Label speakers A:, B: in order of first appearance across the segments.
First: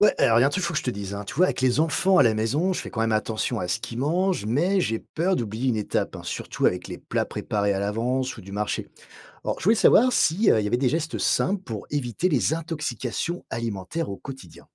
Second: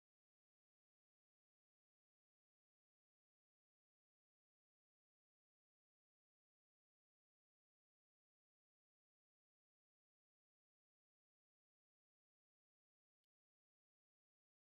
A: Ouais, alors il y a un truc, qu'il faut que je te dise, hein. Tu vois, avec les enfants à la maison, je fais quand même attention à ce qu'ils mangent, mais j'ai peur d'oublier une étape, hein, surtout avec les plats préparés à l'avance ou du marché. Alors, je voulais savoir si, il y avait des gestes simples pour éviter les intoxications alimentaires au quotidien.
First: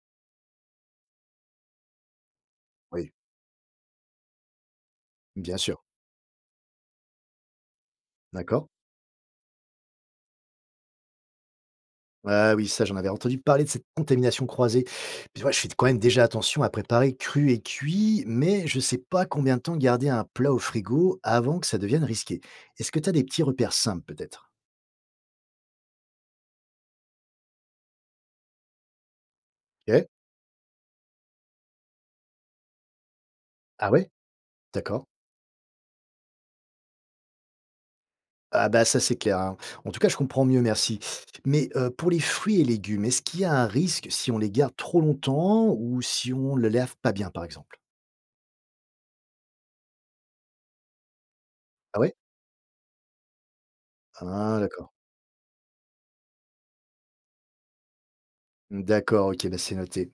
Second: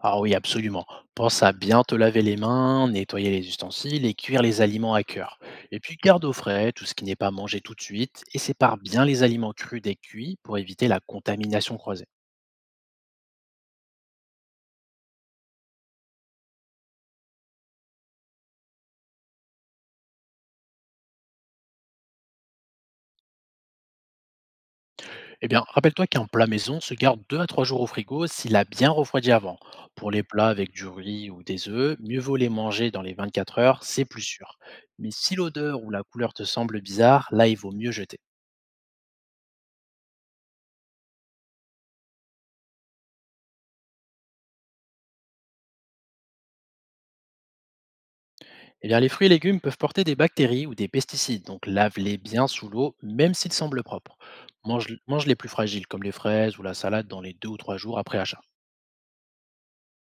B: Ah oui, absolument. Pense à bien te laver les mains,
A: Oui,
B: nettoyer les ustensiles et cuire les aliments à cœur.
A: bien
B: Et
A: sûr.
B: puis garde au frais tout ce qui n'est pas mangé tout de suite et
A: D'accord?
B: sépare bien les aliments crus des cuits pour éviter la contamination croisée.
A: Ah oui, ça, j'en avais entendu parler de cette contamination croisée. Puis, tu vois, je fais quand même déjà attention à préparer cru et cuit, mais je sais pas combien de temps garder un plat au frigo avant que ça devienne risqué. Est-ce que tu as des petits repères simples, peut-être?
B: Eh bien, rappelle-toi qu'un plat maison se garde 2 à 3 jours au frigo s'il a bien refroidi avant.
A: Ok.
B: Pour les plats avec du riz ou des œufs, mieux vaut les manger dans les 24 heures,
A: Ah
B: c'est
A: ouais?
B: plus sûr.
A: D'accord.
B: Mais si l'odeur ou la couleur te semble bizarre, là il vaut mieux jeter.
A: Ah bah, ça, c'est clair, hein. En tout cas, je comprends mieux, merci. Mais, pour les fruits et légumes, est-ce qu'il y a un risque si on les garde trop longtemps ou si on ne le lave pas bien, par exemple?
B: Eh bien, les fruits et légumes peuvent porter des bactéries ou des pesticides, donc
A: Ah ouais?
B: lave-les bien sous l'eau, même s'ils semblent propres.
A: Ah d'accord.
B: Mange, mange les plus fragiles, comme les fraises ou la salade, dans les 2 ou 3 jours après achat.
A: D'accord, OK, bah, c'est noté.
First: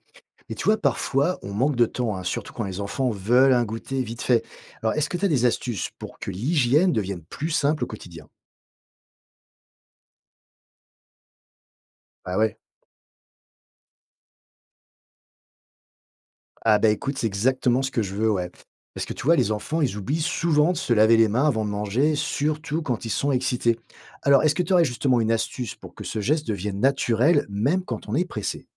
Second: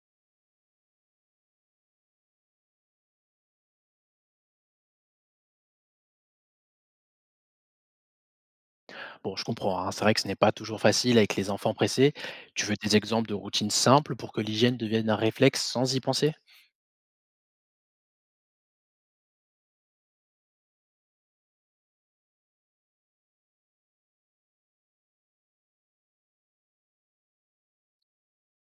A: Mais tu vois, parfois, on manque de temps, hein, surtout quand les enfants veulent un goûter vite fait. Alors, est-ce que tu as des astuces pour que l'hygiène devienne plus simple au quotidien?
B: Bon, je comprends, hein, c'est vrai que ce n'est pas toujours facile avec les enfants pressés.
A: Ah ouais.
B: Tu veux des exemples de routines simples pour que l'hygiène devienne un réflexe sans y penser.
A: Ah bah, écoute, c'est exactement ce que je veux, ouais. Parce que tu vois, les enfants, ils oublient souvent de se laver les mains avant de manger, surtout quand ils sont excités. Alors, est-ce que tu aurais justement une astuce pour que ce geste devienne naturel, même quand on est pressé?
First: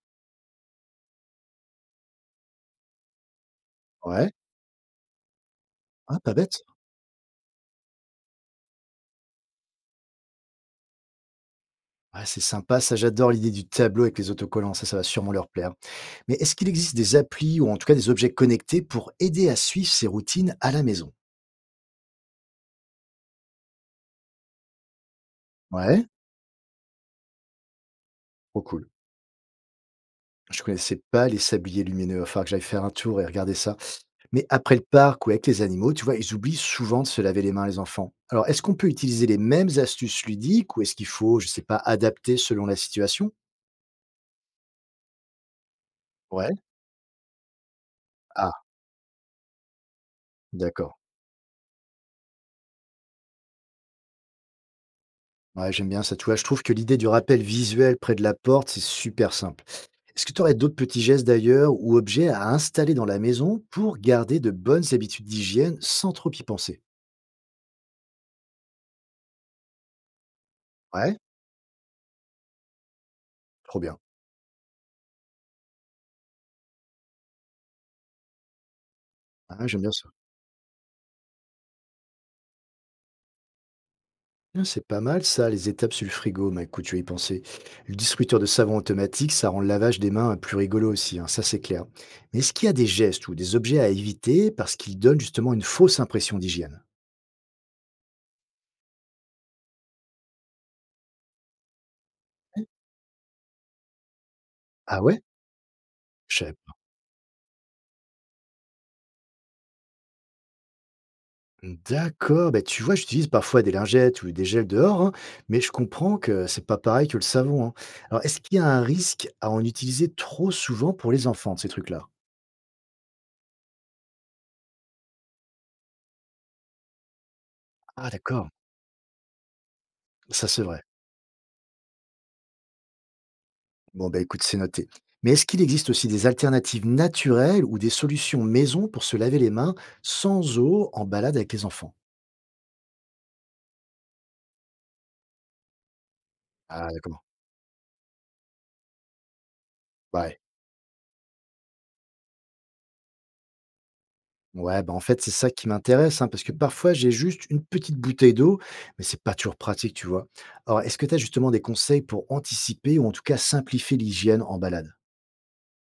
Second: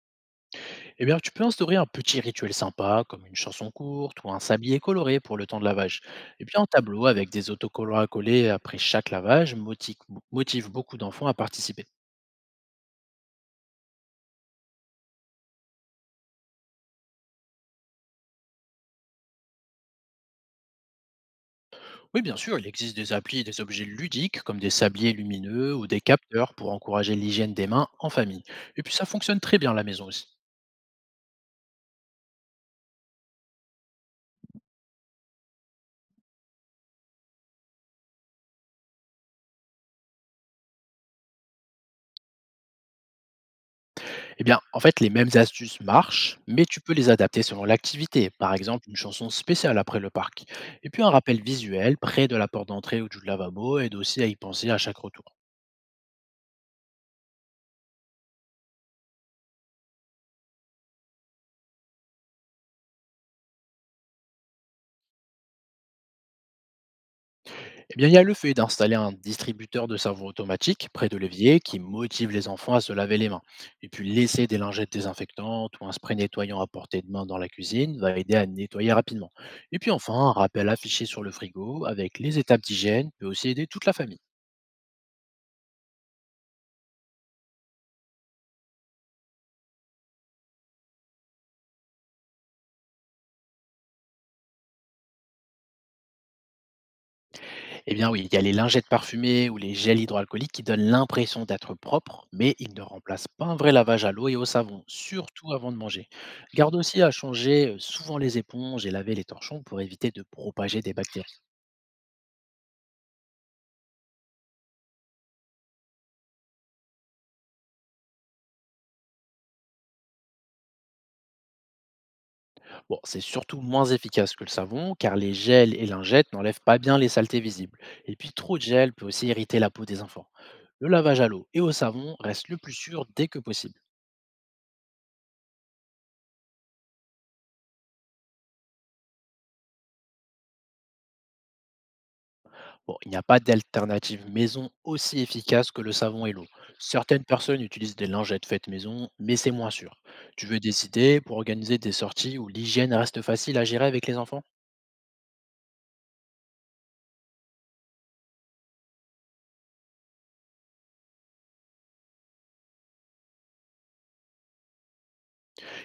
B: Eh bien, tu peux instaurer un petit rituel sympa, comme une chanson courte ou
A: Ouais.
B: un sablier coloré pour le temps de lavage.
A: Ah, pas
B: Et puis
A: bête.
B: un tableau avec des autocollants à coller après chaque lavage motive beaucoup d'enfants à participer.
A: Ah, c'est sympa, ça j'adore l'idée du tableau avec les autocollants, ça va sûrement leur plaire. Mais est-ce qu'il existe des applis ou en tout cas des objets connectés pour aider à suivre ces routines à la maison?
B: Oui, bien sûr, il existe des applis et des objets ludiques comme des sabliers lumineux ou des
A: Ouais,
B: capteurs pour encourager l'hygiène des mains en famille.
A: trop
B: Et
A: cool.
B: puis ça fonctionne très bien à la maison aussi.
A: Je connaissais pas les sabliers lumineux, il va falloir que j'aille faire un tour et regarder ça. Mais après le parc ou avec les animaux, tu vois, ils oublient souvent de se laver les mains, les enfants. Alors, est-ce qu'on peut utiliser les mêmes astuces ludiques ou est-ce qu'il faut, je sais pas, adapter selon la situation?
B: Eh bien, en fait, les mêmes astuces marchent,
A: Ouais,
B: mais tu peux les adapter selon l'activité.
A: Ah,
B: Par exemple, une chanson spéciale après le parc. Et
A: d'accord.
B: puis un rappel visuel près de la porte d'entrée ou du lavabo aide aussi à y penser à chaque retour.
A: Ouais, j'aime bien ça. Tu vois, je trouve que l'idée du rappel visuel près de la porte, c'est super simple. Est-ce que tu aurais d'autres petits gestes d'ailleurs ou objets à installer dans la maison pour garder de bonnes habitudes d'hygiène sans trop y penser?
B: Eh bien, il y a le fait d'installer un distributeur de savon automatique près
A: Ouais,
B: de l'évier qui motive les enfants à se laver les mains.
A: trop
B: Et
A: bien.
B: puis, laisser des lingettes désinfectantes ou un spray nettoyant à portée de main dans la cuisine va aider à nettoyer rapidement.
A: Ah,
B: Et
A: j'aime bien
B: puis,
A: ça.
B: enfin, un rappel affiché sur le frigo avec les étapes d'hygiène peut aussi aider toute la famille.
A: Ah, c'est pas mal ça, les étapes sur le frigo, bah, écoute, je vais y penser. Le distributeur de savon automatique, ça rend le lavage des mains plus rigolo aussi, hein, ça c'est clair. Mais est-ce qu'il y a des gestes ou des objets à éviter parce qu'ils donnent justement une fausse impression d'hygiène?
B: Eh bien, oui, il y a les lingettes parfumées ou les gels hydroalcooliques qui donnent l'impression d'être propres, mais ils ne remplacent pas un vrai lavage à l'eau et au savon,
A: Ah ouais?
B: surtout avant de manger.
A: Je savais
B: Garde
A: pas.
B: aussi à changer souvent les éponges et laver les torchons pour éviter de propager des bactéries.
A: D'accord, bah, tu vois, j'utilise parfois des lingettes ou des gels dehors, hein, mais je comprends que c'est pas pareil que le savon, hein. Alors, est-ce qu'il y a un risque à en utiliser trop souvent pour les enfants, ces trucs-là?
B: Bon, c'est surtout moins efficace que le savon car les gels et lingettes n'enlèvent pas bien les saletés visibles.
A: Ah
B: Et puis
A: d'accord,
B: trop de gel peut aussi irriter la peau des enfants.
A: ça c'est vrai.
B: Le lavage à l'eau et au savon reste le plus sûr dès que possible.
A: Bon, bah, écoute, c'est noté. Mais est-ce qu'il existe aussi des alternatives naturelles ou des solutions maison pour se laver les mains sans eau en balade avec les enfants?
B: Bon, il n'y a pas d'alternative maison aussi efficace que le savon et l'eau.
A: Ah, d'accord.
B: Certaines personnes utilisent des lingettes faites maison, mais c'est moins sûr.
A: Ouais.
B: Tu veux des idées pour organiser des sorties où l'hygiène reste facile à gérer avec les enfants.
A: Ouais, bah, en fait, c'est ça qui m'intéresse, hein, parce que parfois, j'ai juste une petite bouteille d'eau, mais c'est pas toujours pratique, tu vois. Alors, est-ce que tu as justement des conseils pour anticiper ou en tout cas simplifier l'hygiène en balade?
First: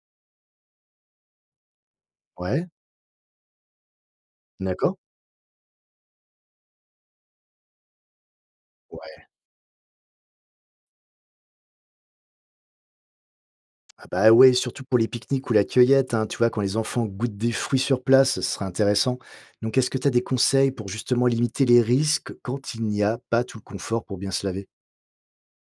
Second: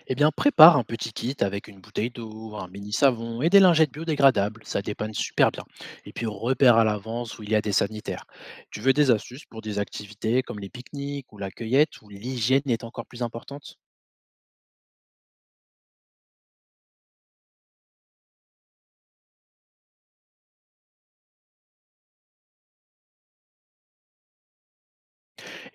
B: Eh bien, prépare un petit kit avec une bouteille d'eau,
A: Ouais,
B: un mini savon et des lingettes biodégradables. Ça
A: d'accord.
B: dépanne super bien. Et puis, repère à l'avance où il y a des sanitaires. Tu veux des
A: Ouais.
B: astuces pour des activités comme les pique-niques ou la cueillette où l'hygiène est encore plus importante.
A: Ah bah ouais, surtout pour les pique-niques ou la cueillette, hein, tu vois, quand les enfants goûtent des fruits sur place, ce serait intéressant. Donc est-ce que tu as des conseils pour justement limiter les risques quand il n'y a pas tout le confort pour bien se laver?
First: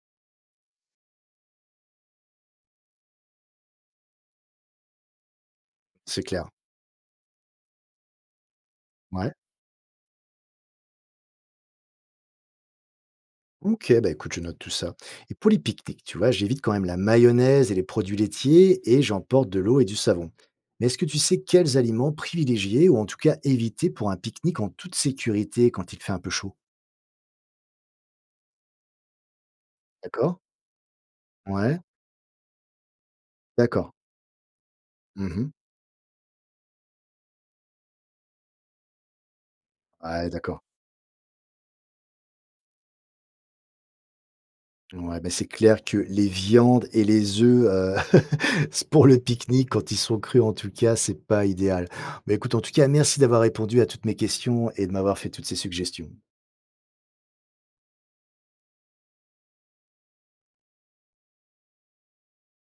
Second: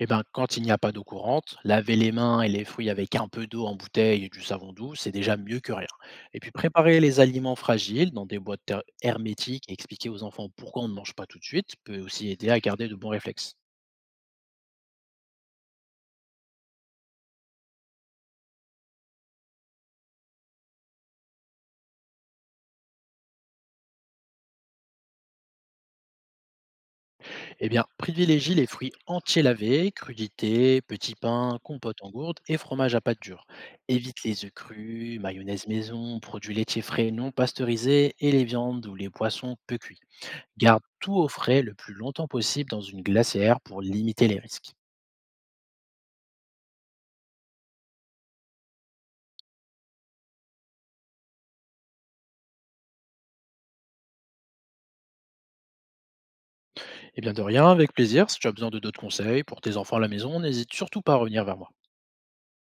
B: Eh bien, quand il n'y a pas d'eau courante, laver les mains et les fruits avec un peu d'eau en bouteille et du savon doux, c'est déjà mieux que rien.
A: C'est
B: Et
A: clair.
B: puis, préparer les aliments fragiles dans des boîtes
A: Ouais.
B: hermétiques et expliquer aux enfants pourquoi on ne mange pas tout de suite peut aussi aider à garder de bons réflexes.
A: Ok, bah écoute, je note tout ça. Et pour les pique-niques, tu vois, j'évite quand même la mayonnaise et les produits laitiers et j'emporte de l'eau et du savon. Mais est-ce que tu sais quels aliments privilégier ou en tout cas éviter pour un pique-nique en toute sécurité quand il fait un peu chaud?
B: Eh bien, privilégie les fruits entiers lavés,
A: D'accord?
B: crudités, petits pains,
A: Ouais,
B: compote en gourde et fromage à pâte dure.
A: d'accord.
B: Évite les œufs crus,
A: Mhm.
B: mayonnaise maison, produits laitiers frais non pasteurisés et les viandes ou les poissons peu cuits.
A: Ouais, d'accord.
B: Garde tout au frais le plus longtemps possible dans une glacière pour limiter les risques.
A: Ouais, bah, c'est clair que les viandes et les œufs, s pour le pique-nique, quand ils sont crus en tout cas, c'est pas idéal. Mais écoute, en tout cas, merci d'avoir répondu à toutes mes questions et de m'avoir fait toutes ces suggestions.
B: Eh bien, de rien, avec plaisir. Si tu as besoin de d'autres conseils pour tes enfants à la maison, n'hésite surtout pas à revenir vers moi.